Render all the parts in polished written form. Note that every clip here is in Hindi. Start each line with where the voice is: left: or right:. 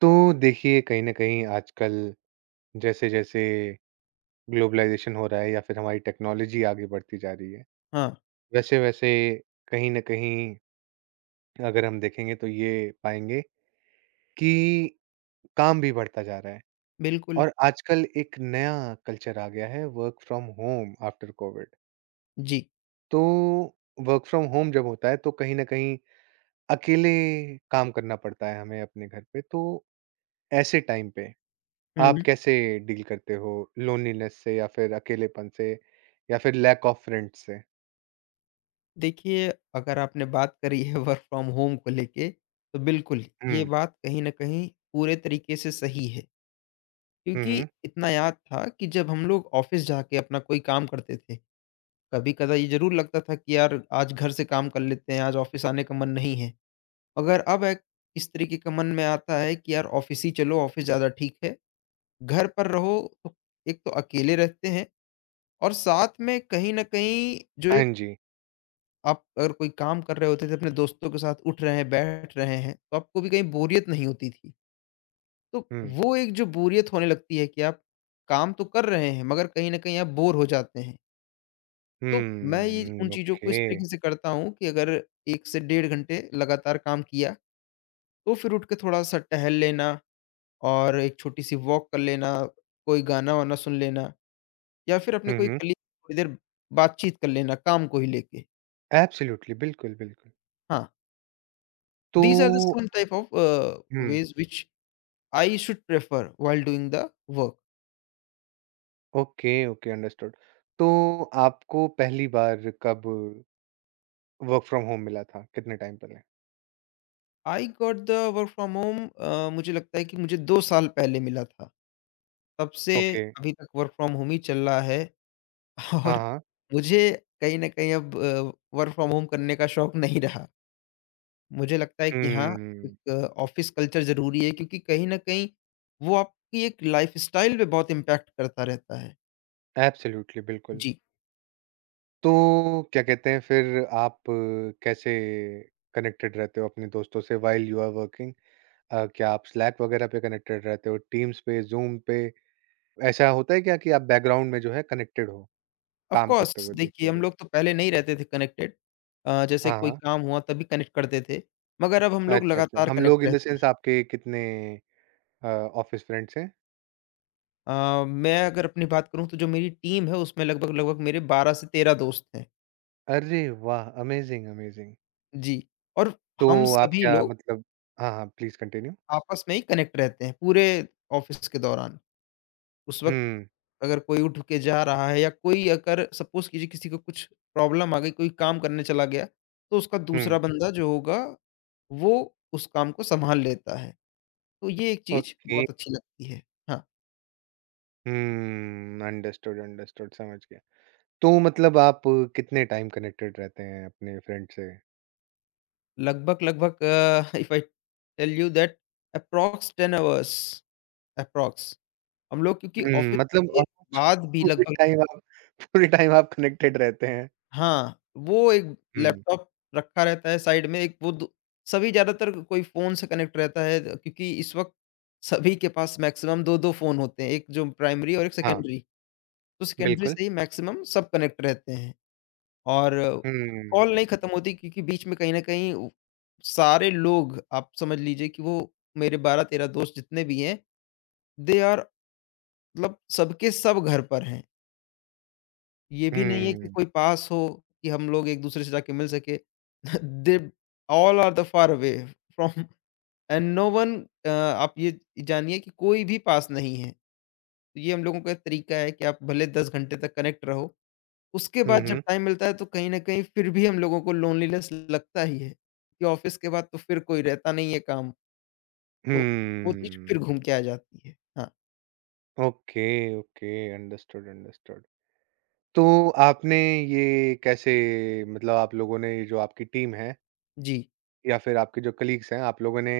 right: तो देखिए, कहीं ना कहीं आजकल जैसे जैसे ग्लोबलाइजेशन हो रहा है या फिर हमारी टेक्नोलॉजी आगे बढ़ती जा रही है,
left: हाँ,
right: वैसे वैसे कहीं ना कहीं अगर हम देखेंगे तो ये पाएंगे कि काम भी बढ़ता जा रहा है।
left: बिल्कुल,
right: और आजकल एक नया कल्चर आ गया है, work from home after COVID.
left: जी।
right: तो वर्क फ्रॉम होम जब होता है तो कहीं ना कहीं अकेले काम करना पड़ता है हमें अपने घर पे। तो ऐसे टाइम पे आप
left: हुँ।
right: कैसे डील करते हो लोनलीनेस से या फिर अकेलेपन से या फिर लैक ऑफ फ्रेंड्स से?
left: देखिए, अगर आपने बात करी है वर्क फ्रॉम होम को लेके, तो बिल्कुल, ये
right: हुँ,
left: बात कहीं न कहीं पूरे तरीके से सही है।
right: हुँ,
left: क्योंकि
right: हुँ।
left: इतना याद था कि जब हम लोग ऑफ़िस जाके अपना कोई काम करते थे, कभी-कदा ये ज़रूर लगता था कि यार आज घर से काम कर लेते हैं, आज ऑफ़िस आने का मन नहीं है। मगर अब एक इस तरीके का मन में आता है कि यार ऑफ़िस ही चलो, ऑफ़िस ज़्यादा ठीक है। घर पर रहो, तो एक तो अकेले रहते हैं और साथ में कहीं न कहीं जो
right: हाँ जी।
left: आप अगर कोई काम कर रहे होते थे, अपने दोस्तों के साथ उठ रहे हैं, बैठ रहे हैं, तो आपको भी कहीं बोरियत नहीं होती थी। तो
right: हुँ,
left: वो एक जो बोरियत होने लगती है कि आप काम तो कर रहे हैं, मगर कहीं न कहीं आप बोर हो जाते हैं। तो मैं ये उन
right: हुँ,
left: चीज़ों
right: ओके।
left: को इस तरीके से करता हूँ कि अगर 1 से डेढ़ घंटे लगातार काम किया, तो फिर उठ के थोड़ा-सा टहल लेना और एक छोटी-सी वॉक कर लेना, कोई गाना-वाना सुन लेना या फिर अपने
right: हुँ,
left: कोई
right: हुँ।
left: कलीग से थोड़ी देर बातचीत कर लेना काम को ही लेके।
right: एब्सोल्यूटली, बिल्कुल, बिल्कुल।
left: हाँ,
right: तो
left: these are the some type of
right: hmm,
left: ways which I should prefer while doing the work.
right: Okay, okay, understood. तो आपको पहली बार कब वर्क फ्रॉम होम मिला था? कितने टाइम पहले?
left: I got the work from home मुझे लगता है कि मुझे 2 साल पहले मिला था। तब से
right: ओके।
left: अभी तक वर्क फ्रॉम होम ही चल रहा है
right: हाँ,
left: और
right: हाँ।
left: मुझे कहीं न कहीं अब वर्क फ्रॉम होम करने का शौक नहीं रहा। मुझे लगता है कि हाँ,
right: हुँ,
left: एक ऑफ़िस कल्चर ज़रूरी है क्योंकि कहीं न कहीं वो आपकी एक लाइफ़स्टाइल पे बहुत इम्पैक्ट करता रहता है।
right: एब्सोल्यूटली, बिल्कुल।
left: जी।
right: तो क्या कहते हैं फिर आप कैसे कनेक्टेड रहते हो अपने दोस्तों से, व्हाइल यू आर वर्किंग? क्या आप स्लैक वगैरह पे कनेक्टेड रहते हो, टीम्स पे, जूम पे? ऐसा होता है क्या कि आप बैकग्राउंड में जो है कनेक्टेड हो
left: ऑफ
right: काम करते
left: कोर्स
right: हुए
left: देखिए,
right: दोस्तों
left: हम
right: से?
left: लोग तो पहले नहीं रहते थे कनेक्टेड। जैसे
right: हाँ,
left: कोई
right: हाँ।
left: काम हुआ तभी कनेक्ट करते थे, मगर अब हम लोग
right: अच्छा, अच्छा,
left: लगातार
right: हम
left: कनेक्ट
right: लोग इन द
left: रहते
right: सेंस
left: हैं।
right: आपके कितने ऑफिस फ्रेंड्स हैं?
left: मैं अगर अपनी बात करूँ तो जो मेरी टीम है उसमें लगभग-लगभग मेरे 12 से 13 दोस्त हैं।
right: अरे वाह, अमेजिंग, अमेजिंग।
left: जी, और
right: तो
left: हम
right: आप
left: सभी
right: क्या
left: लोग
right: मतलब, हाँ, हाँ, प्लीज कंटिन्यू।
left: आपस में ही कनेक्ट रहते हैं पूरे ऑफ़िस के दौरान। उस वक़्त
right: हम्म।
left: अगर कोई उठ के जा रहा है या कोई अगर सपोज़ कीजिए किसी को कुछ प्रॉब्लम आ गई, कोई काम करने चला गया, तो उसका
right: हम्म।
left: दूसरा बंदा जो होगा वो उस काम को सँभाल लेता है। तो ये एक चीज़
right: ओके।
left: बहुत अच्छी लगती है। हाँ,
right: हम्म, अंडरस्टूड, अंडरस्टूड, समझ गया। तो मतलब आप कितने टाइम कनेक्टेड रहते हैं अपने फ्रेंड से?
left: लगभग-लगभग if I tell you that approx 10 hours approx हम लोग क्योंकि
right: हुँ,
left: ऑफ़िस
right: मतलब
left: के
right: ऑलमोस्ट
left: बाद भी
right: पूरे
left: लगभग
right: टाइम आप पूरे टाइम आप कनेक्टेड रहते हैं।
left: हाँ, वो एक
right: हुँ,
left: लैपटॉप रखा रहता है साइड में एक वो दो सभी ज़्यादातर कोई फ़ोन से कनेक्ट रहता है क्योंकि इस वक़्त सभी के पास मैक्सिमम 2-2 फ़ोन होते हैं, एक जो प्राइमरी और एक
right: हाँ,
left: सेकेंडरी। तो सेकेंडरी
right: बिल्कुल।
left: से ही मैक्सिमम सब कनेक्ट रहते हैं। और कॉल
right: हुँ,
left: नहीं खत्म होती क्योंकि बीच में कहीं न कहीं उ सारे लोग आप समझ लीजिए कि वो मेरे 12-13 दोस्त जितने भी हैं, दे आर मतलब सबके सब घर पर हैं। ये भी नहीं है
right: हुँ,
left: कि
right: हुँ,
left: कोई पास हो कि हम लोग एक-दूसरे से जाके मिल सके। They all are the far away from and no one आप ये जानिए कि कोई भी पास नहीं है। तो ये हम लोगों का तरीका है कि आप भले 10 घंटे तक कनेक्ट रहो। उसके
right: हुँ,
left: बाद जब
right: हुँ।
left: टाइम मिलता है तो कहीं न कहीं फिर भी हम लोगों को लोनलीनेस लगता ही है, कि ऑफ़िस के बाद तो फिर कोई रहता नहीं है काम, तो वो चीज़ फिर घूम के आ जाती है। हाँ,
right: ओके, ओके, अंडरस्टूड, अंडरस्टूड। तो आपने ये कैसे, मतलब आप लोगों ने ये जो आपकी टीम है
left: जी।
right: या फिर आपके जो कलीग्स हैं, आप लोगों ने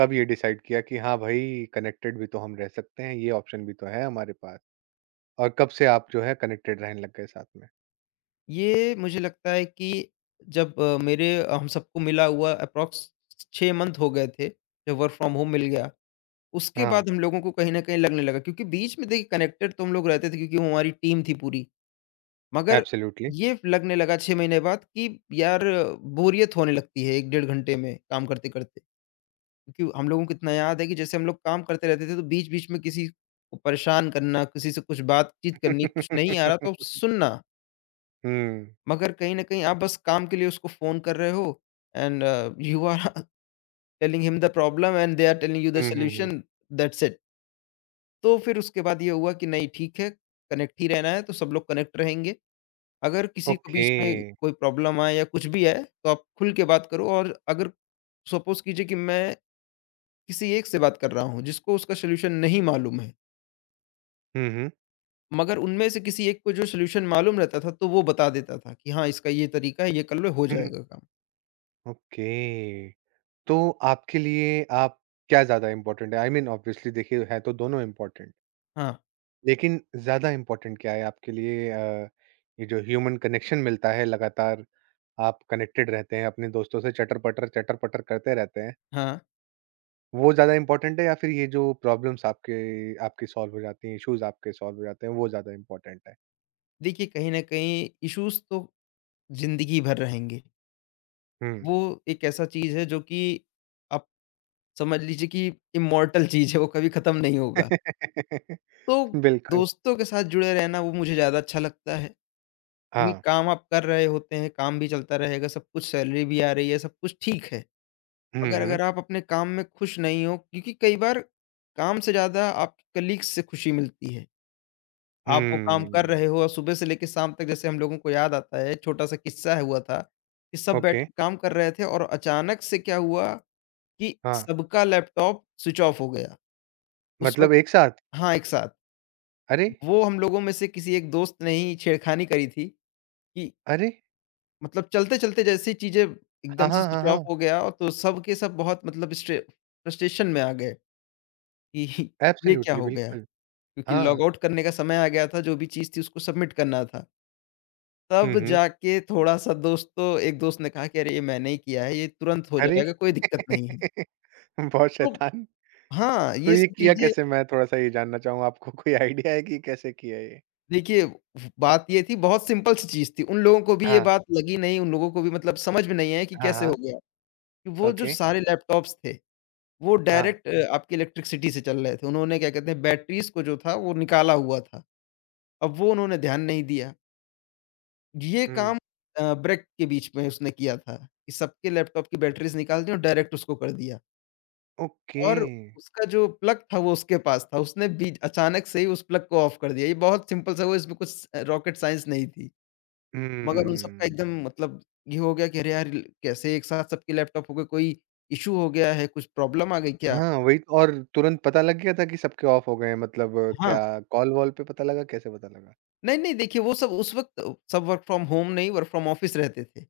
right: कब ये डिसाइड किया कि हाँ भाई, कनेक्टेड भी तो हम रह सकते हैं, ये ऑप्शन भी तो है हमारे पास? और कब से आप जो है कनेक्टेड रहने लग गए साथ में?
left: ये मुझे लगता है कि जब हम सबको मिला हुआ अप्रॉक्स 6 मंथ हो गए थे, जब वर्क फ्रॉम होम मिल गया। उसके
right: हाँ,
left: बाद हम लोगों को कहीं न कहीं लगने लगा क्योंकि बीच में देखिए कनेक्टेड तो हम लोग रहते थे क्योंकि वो हमारी टीम थी पूरी। मगर
right: एब्सोल्युटली।
left: ये लगने लगा 6 महीने बाद कि यार बोरियत होने लगती है 1 डेढ़ घंटे में काम करते-करते। क्योंकि हम लोगों को इतना याद है कि जैसे हम लोग काम करते रहते थे, तो बीच-बीच में किसी को परेशान करना, किसी से कुछ बातचीत करनी, कुछ नहीं आ रहा तो सुनना।
right: हुँ।
left: मगर कहीं न कहीं आप बस काम के लिए उसको फ़ोन कर रहे हो and you are telling him the problem and they are telling you the
right: hmm, hmm, hmm.
left: Solution, that's it. तो फिर उसके बाद ये हुआ कि नहीं ठीक है, कनेक्ट ही रहना है तो सब लोग कनेक्ट रहेंगे। अगर किसी को
right: ओके।
left: बीच में कोई प्रॉब्लम आए या कुछ भी आए, तो आप खुल के बात करो और अगर सपोज़ कीजिए कि मैं किसी एक से बात कर रहा हूँ, जिसको उसका सॉल्यूशन नहीं मालूम है।
right: हुँ, हुँ।
left: मगर उनमें से किसी एक को जो सॉल्यूशन मालूम रहता था, तो वो बता देता था कि हाँ, इसका ये तरीका है, ये कर लो, हो
right: हुँ,
left: जाएगा काम।
right: ओके। तो आपके लिए आप क्या ज़्यादा इम्पोर्टेंट है? आई मीन, ऑब्वियसली देखिए है तो दोनों इम्पोर्टेंट।
left: हाँ,
right: लेकिन ज़्यादा इम्पोर्टेंट क्या है आपके लिए ये जो ह्यूमन कनेक्शन मिलता है लगातार, आप कनेक्टेड रहते हैं अपने दोस्तों से, चटर-पटर, चटर-पटर करते रहते हैं।
left: हाँ।
right: वो ज़्यादा इम्पोर्टेंट है या फिर ये जो प्रॉब्लम्स आपके आपकी सॉल्व हो जाती हैं, इश्यूज़ आपके सॉल्व हो जाते हैं, वो ज़्यादा इम्पोर्टेंट है?
left: देखिए, कहीं न कहीं इश्यूज़ तो ज़िंदगी भर रहेंगे।
right: हुँ।
left: वो एक ऐसा चीज़ है जो कि आप समझ लीजिए कि इम्मॉर्टल चीज़ है, वो कभी खत्म नहीं होगा। तो
right: बिल्कुल,
left: दोस्तों के साथ जुड़े रहना वो मुझे ज़्यादा अच्छा लगता है क्योंकि
right: हाँ।
left: काम आप कर रहे होते हैं, काम भी चलता रहेगा, सब कुछ सैलरी भी आ रही है, सब कुछ ठीक है।
right: हुँ,
left: अगर
right: हुँ।
left: अगर आप अपने काम में खुश नहीं हो क्योंकि कई बार काम से ज़्यादा आपके कलीग्स से खुशी मिलती है। आप वो काम कर
right: हुँ,
left: रहे हो और सुबह से लेके शाम तक जैसे हम लोगों को याद आता है, छोटा-सा किस्सा है हुआ था कि सब बैठ
right: ओके,
left: के काम कर रहे थे और अचानक से क्या हुआ कि
right: हाँ।
left: सबका लैपटॉप स्विच ऑफ हो गया। उस
right: मतलब
left: वक़्त
right: एक साथ?
left: हाँ, एक साथ।
right: अरे!
left: वो हम लोगों में से किसी एक दोस्त ने ही छेड़खानी करी थी कि
right: अरे!
left: मतलब चलते-चलते जैसे ही चीज़ें एकदम
right: हाँ,
left: से
right: हाँ, हाँ,
left: स्विच ऑफ
right: हाँ।
left: हो गया और तो सब के सब बहुत मतलब स्ट्रे फ्रस्ट्रेशन में आ गए। कि ये क्या
right: एब्सोल्युटली,
left: हो गया?
right: बिल्कुल।
left: क्योंकि
right: हाँ।
left: लॉग आउट करने का समय आ गया था, जो भी चीज़ थी उसको सबमिट करना था।
right: हुँ,
left: तब
right: हुँ।
left: जाके थोड़ा-सा दोस्तों एक दोस्त ने कहा कि अरे! ये मैंने ही किया है, ये तुरंत हो
right: अरे!
left: जाएगा, कोई दिक्कत नहीं है।
right: बहुत
left: तो
right: शैतान।
left: हाँ,
right: तो
left: ये
right: ये
left: सब
right: किया
left: चीज़ें
right: कैसे? मैं थोड़ा-सा ये जानना चाहूँगा, आपको कोई आइडिया है कि कैसे किया ये?
left: देखिए बात ये थी बहुत सिंपल सी चीज़ थी। उन लोगों को भी ये
right: हाँ।
left: बात लगी नहीं, उन लोगों को भी मतलब समझ में नहीं आया कि
right: हाँ,
left: कैसे हो
right: हाँ।
left: गया? कि वो जो
right: ओके।
left: सारे लैपटॉप्स थे, वो
right: हाँ।
left: डायरेक्ट आपकी इलेक्ट्रिसिटी से चल रहे थे। उन्होंने क्या कहते हैं बैटरीज़ को जो था वो निकाला हुआ था। अब वो उन्होंने ध्यान नहीं दिया। ये
right: हुँ।
left: काम ब्रेक के बीच में उसने किया था, कि सबके लैपटॉप की बैटरीज़ निकाल दी और डायरेक्ट उसको कर दिया
right: ओके।
left: और उसका जो प्लग था वो उसके पास था, उसने बीच अचानक से ही उस प्लग को ऑफ कर दिया। ये बहुत सिंपल सा हुआ इसमें कुछ रॉकेट साइंस नहीं थी, मगर उन सबका
right: हुँ।
left: एकदम मतलब ये हो गया कि अरे यार! कैसे एक साथ सबके लैपटॉप हो गए, कोई इश्यू हो गया है, कुछ प्रॉब्लम आ गई क्या?
right: हाँ, वही तो, और तुरंत पता लग गया था कि सबके ऑफ हो गए हैं, मतलब
left: हाँ,
right: क्या कॉल-वॉल पे पता लगा, कैसे पता लगा?
left: नहीं, नहीं देखिए वो सब उस वक़्त सब वर्क फ्रॉम होम नहीं वर्क फ्रॉम ऑफिस रहते थे,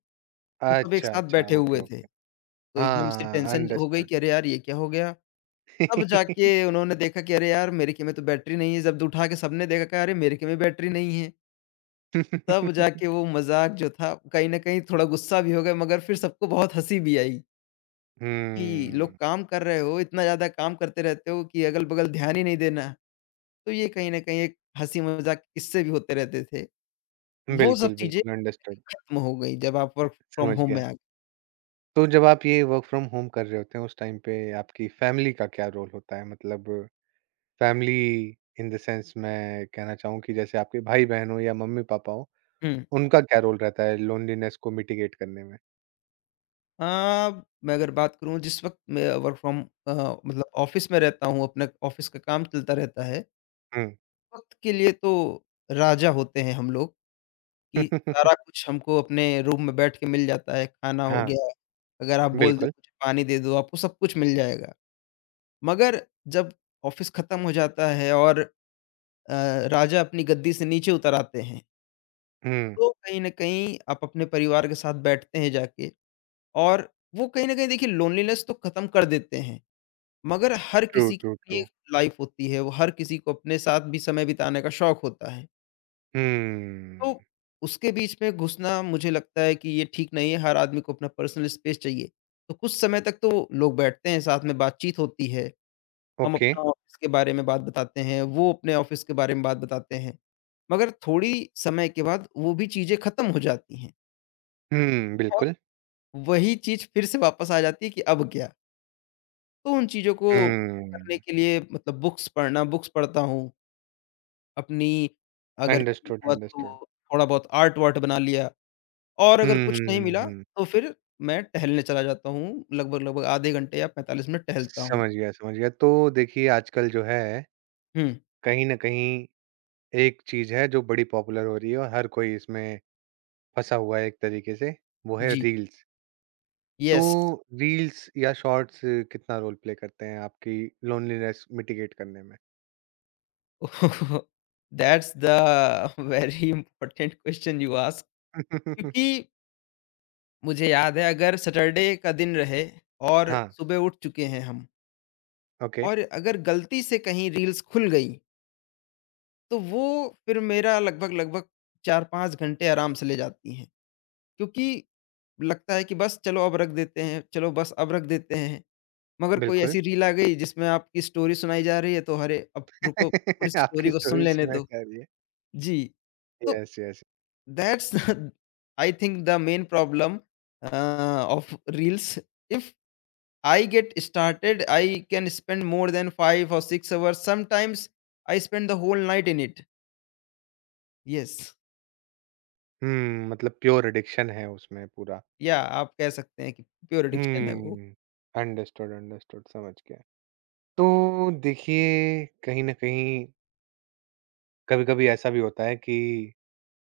left: तो सब एक
right: अच्छा,
left: साथ
right: अच्छा,
left: बैठे
right: ओके,
left: हुए थे,
right: ओके।
left: तो एकदम से
right: हाँ,
left: टेंशन हो गई
right: अंडरस्टूड।
left: कि अरे यार! ये क्या हो गया? तब जाके उन्होंने देखा कि अरे यार! मेरे के में तो बैटरी नहीं है, जब उठा के सबने देखा कहा अरे! मेरे के में बैटरी नहीं है। तब जाके वो मज़ाक जो था कहीं न कहीं थोड़ा गुस्सा भी हो गए मगर फिर सबको बहुत हँसी भी आई कि लोग
right: हुँ।
left: काम कर रहे हो, इतना ज़्यादा काम करते रहते हो कि अगल-बगल ध्यान ही नहीं देना। तो ये कहीं न कहीं एक हँसी-मज़ाक किस्से भी होते रहते थे। वो सब
right: बिल्कुल,
left: चीज़ें
right: बिल्कुल, अंडरस्टूड,
left: खत्म हो गई जब आप वर्क फ्रॉम
right: समझ
left: होम में
right: गया।
left: आ गए।
right: तो जब आप ये वर्क फ्रॉम होम कर रहे होते हैं उस टाइम पे आपकी फैमिली का क्या रोल होता है? मतलब फैमिली इन द सेंस, मैं कहना चाहूँ कि जैसे आपके भाई-बहन हो या मम्मी-पापा हो,
left: हुँ।
right: उनका क्या रोल रहता है लोनलीनेस को मिटिगेट करने में?
left: अ, मैं अगर बात करूँ जिस वक़्त मैं वर्क फ्रॉम मतलब ऑफ़िस में रहता हूँ, अपना ऑफ़िस का काम चलता रहता है।
right: हुँ।
left: वक़्त के लिए तो राजा होते हैं हम लोग कि सारा कुछ हमको अपने रूम में बैठ के मिल जाता है, खाना हो
right: हाँ,
left: गया, अगर आप बोल दें
right: बिल्कुल।
left: कुछ पानी दे दो, आपको सब कुछ मिल जाएगा। मगर जब ऑफ़िस ख़त्म हो जाता है और राजा अपनी गद्दी से नीचे उतर आते हैं,
right: हुँ,
left: तो कहीं न कहीं आप अपने परिवार के साथ बैठते हैं जाके और वो कहीं न कहीं देखिए लोनलीनेस तो ख़त्म कर देते हैं, मगर हर
right: ट्रू,
left: किसी की
right: ट्रू,
left: अपनी
right: ट्रू।
left: एक लाइफ़ होती है, वो हर किसी को अपने साथ भी समय बिताने का शौक होता है। तो
right: हम्म,
left: उसके बीच में घुसना मुझे लगता है कि ये ठीक नहीं है, हर आदमी को अपना पर्सनल स्पेस चाहिए। तो कुछ समय तक तो लोग बैठते हैं, साथ में बातचीत होती है, हम
right: ओके।
left: अपना ऑफ़िस के बारे में बात बताते हैं, वो अपने ऑफ़िस के बारे में बात बताते हैं। मगर थोड़ी समय के बाद वो भी चीज़ें ख़त्म हो जाती हैं
right: हुँ,
left: और
right: बिल्कुल।
left: वही चीज़ फिर से वापस आ जाती है कि अब क्या? तो उन चीज़ों को ख़त्म करने
right: हुँ,
left: के लिए मतलब बुक्स पढ़ता हूँ। अपनी अगर कभी
right: अंडरस्टूड,
left: हुआ
right: अंडरस्टूड।
left: तो थोड़ा बहुत आर्ट-वार्ट बना लिया। और
right: हुँ,
left: अगर कुछ नहीं
right: हुँ, हुँ,
left: मिला
right: हुँ।
left: तो फिर मैं टहलने चला जाता हूँ, लगभग-लगभग आधे घंटे या 45 मिनट टहलता हूँ।
right: समझ गया, समझ गया। तो देखिए आजकल जो है,
left: हुँ,
right: कहीं न कहीं एक चीज़ है जो बड़ी पॉपुलर हो रही है और हर कोई इसमें फँसा हुआ है एक तरीके से, वो है
left: जी,
right: रील्स। तो
left: येस।
right: रील्स या शॉर्ट्स कितना रोल प्ले करते हैं आपकी लोनलीनेस मिटिगेट करने में?
left: That's the very important question you ask. क्योंकि मुझे याद है अगर सैटरडे का दिन रहे और
right: हाँ,
left: सुबह उठ चुके हैं हम,
right: ओके,
left: और अगर गलती से कहीं रील्स खुल गई तो वो फिर मेरा लगभग-लगभग 4-5 घंटे आराम से ले जाती हैं। क्योंकि लगता है कि बस चलो अब रख देते हैं, चलो बस अब रख देते हैं। मगर कोई
right: बिल्कुल।
left: ऐसी रील आ गई जिसमें आपकी स्टोरी सुनाई जा रही है तो अरे अब रुको पूरी स्टोरी
right: आपकी
left: को सुन
right: स्टोरी
left: लेने
right: सुनाई
left: दो।
right: जा रही है।
left: जी, तो
right: yes, yes.
left: That's I think the main problem uh, of reels. If I get started I can spend more than 5 or 6 hours sometimes I spend the whole night in it. Yes.
right: Hmm, मतलब प्योर एडिक्शन है उसमें पूरा।
left: या आप कह सकते हैं कि प्योर एडिक्शन है वो।
right: हुँ, अंडरस्टूड, अंडरस्टूड, समझ गया। तो देखिए, कहीं न कहीं कभी-कभी ऐसा भी होता है कि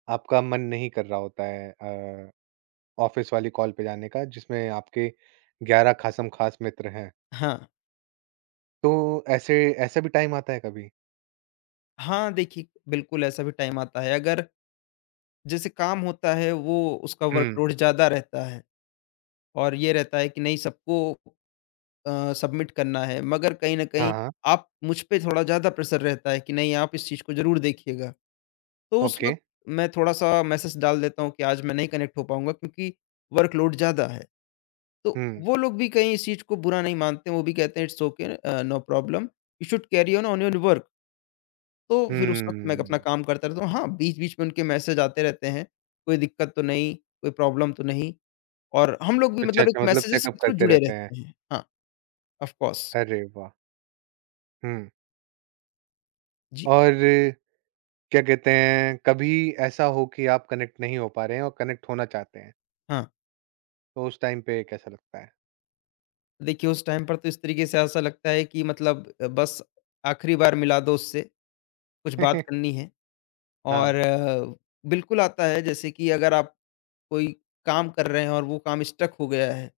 right: आपका मन नहीं कर रहा होता है ऑफ़िस वाली कॉल पे जाने का जिसमें आपके 11 खासम-खास मित्र हैं।
left: हाँ।
right: तो ऐसे ऐसा भी टाइम आता है कभी?
left: हाँ, देखिए बिल्कुल ऐसा भी टाइम आता है, अगर जैसे काम होता है वो उसका
right: हुँ।
left: वर्कलोड ज़्यादा रहता है और ये रहता है कि नहीं सबको सबमिट करना है, मगर कहीं न
right: हाँ,
left: कहीं
right: हाँ।
left: आप मुझ पे थोड़ा ज़्यादा प्रेशर रहता है कि नहीं आप इस चीज़ को ज़रूर देखिएगा। तो उस
right: ओके।
left: वक़्त मैं थोड़ा-सा मैसेज डाल देता हूँ कि आज मैं नहीं कनेक्ट हो पाऊँगा क्योंकि वर्कलोड ज़्यादा है। तो
right: हुँ।
left: वो लोग भी कहीं इस चीज़ को बुरा नहीं मानते हैं, वो भी कहते हैं it's okay, no problem, you should carry on your work. तो फिर उस वक़्त मैं अपना
right: हुँ।
left: काम करता रहता हूँ। हाँ, बीच-बीच में उनके मैसेज आते रहते हैं, कोई दिक्कत तो नहीं, कोई प्रॉब्लम तो नहीं, और हम लोग भी
right: अच्छा,
left: मतलब एक
right: अच्छा, मतलब
left: मैसेजेज़ के
right: चेकअप
left: थ्रू
right: करते
left: जुड़े
right: रहते हैं।
left: रहते हैं। हाँ, ऑफ कोर्स।
right: अरे वाह! हुँ।
left: जी,
right: और क्या कहते हैं, कभी ऐसा हो कि आप कनेक्ट नहीं हो पा रहे हैं और कनेक्ट होना चाहते हैं,
left: हाँ।
right: तो उस टाइम पे कैसा लगता है?
left: देखिए उस टाइम पर तो इस तरीके से ऐसा लगता है कि मतलब बस आखिरी बार मिला दो उससे, कुछ बात करनी है,
right: हाँ,
left: और बिल्कुल आता है जैसे कि अगर आप कोई काम कर रहे हैं और वो काम स्टक हो गया है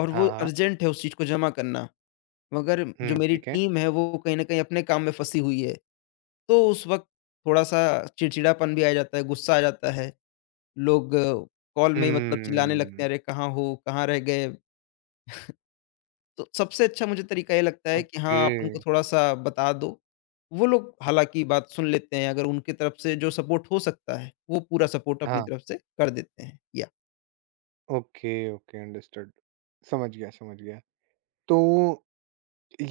left: और वो
right: हाँ, हाँ।
left: अर्जेंट है उस चीज़ को जमा करना। मगर जो
right: हुँ,
left: मेरी
right: ठीक है।
left: टीम है वो कहीं न कहीं अपने काम में फँसी हुई है। तो उस वक़्त थोड़ा-सा चिड़चिड़ापन भी आ जाता है, गुस्सा आ जाता है। लोग कॉल में ही मतलब चिल्लाने लगते
right: हम्म,
left: हैं, "अरे! कहाँ हो? कहाँ रह गए?" तो सबसे अच्छा मुझे तरीका ये लगता है कि
right: ओके।
left: हाँ, आप उनको थोड़ा-सा बता दो। वो लोग हालाँकि बात सुन लेते हैं, अगर उनकी तरफ से जो सपोर्ट हो सकता है, वो पूरा सपोर्ट अपनी
right: हाँ,
left: तरफ से कर देते हैं। या
right: ओके, ओके, अंडरस्टूड। समझ गया, समझ गया। तो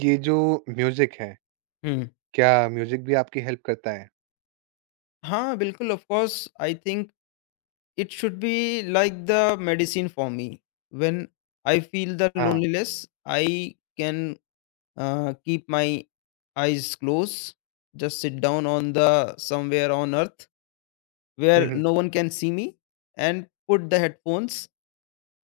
right: ये जो म्यूज़िक है,
left: हुँ।
right: क्या म्यूज़िक भी आपकी हेल्प करता है?
left: हाँ, बिल्कुल of course I think It should be like the medicine for me. When I feel the
right: हाँ।
left: loneliness, I can keep my eyes closed, just sit down on the somewhere on earth
right: hmm,
left: where
right: hmm,
left: no one can see me, and put the headphones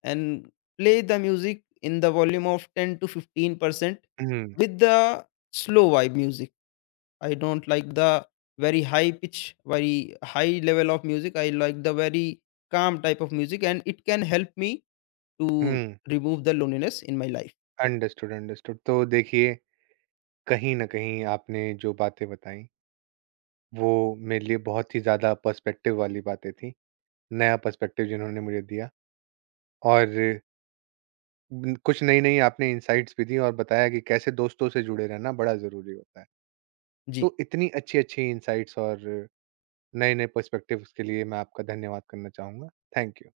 left: and play the music in the volume of 10 to 15%
right: hmm,
left: with the slow vibe music. I don't like the very high pitch, very high level of music. I like the very calm type of music, and it can help me to
right: hmm.
left: remove the loneliness in my life.
right: Understood, understood. तो देखिए, कहीं न कहीं आपने जो बातें बताई वो मेरे लिए बहुत ही ज़्यादा पर्सपेक्टिव वाली बातें थी। नया पर्सपेक्टिव जिन्होंने मुझे दिया और कुछ नई-नई आपने इनसाइट्स भी दी और बताया कि कैसे दोस्तों से जुड़े रहना बड़ा ज़रूरी होता है।
left: जी
right: तो इतनी अच्छी-अच्छी इनसाइट्स और नए-नए पर्सपेक्टिव्स के लिए मैं आपका धन्यवाद करना चाहूँगा। Thank you.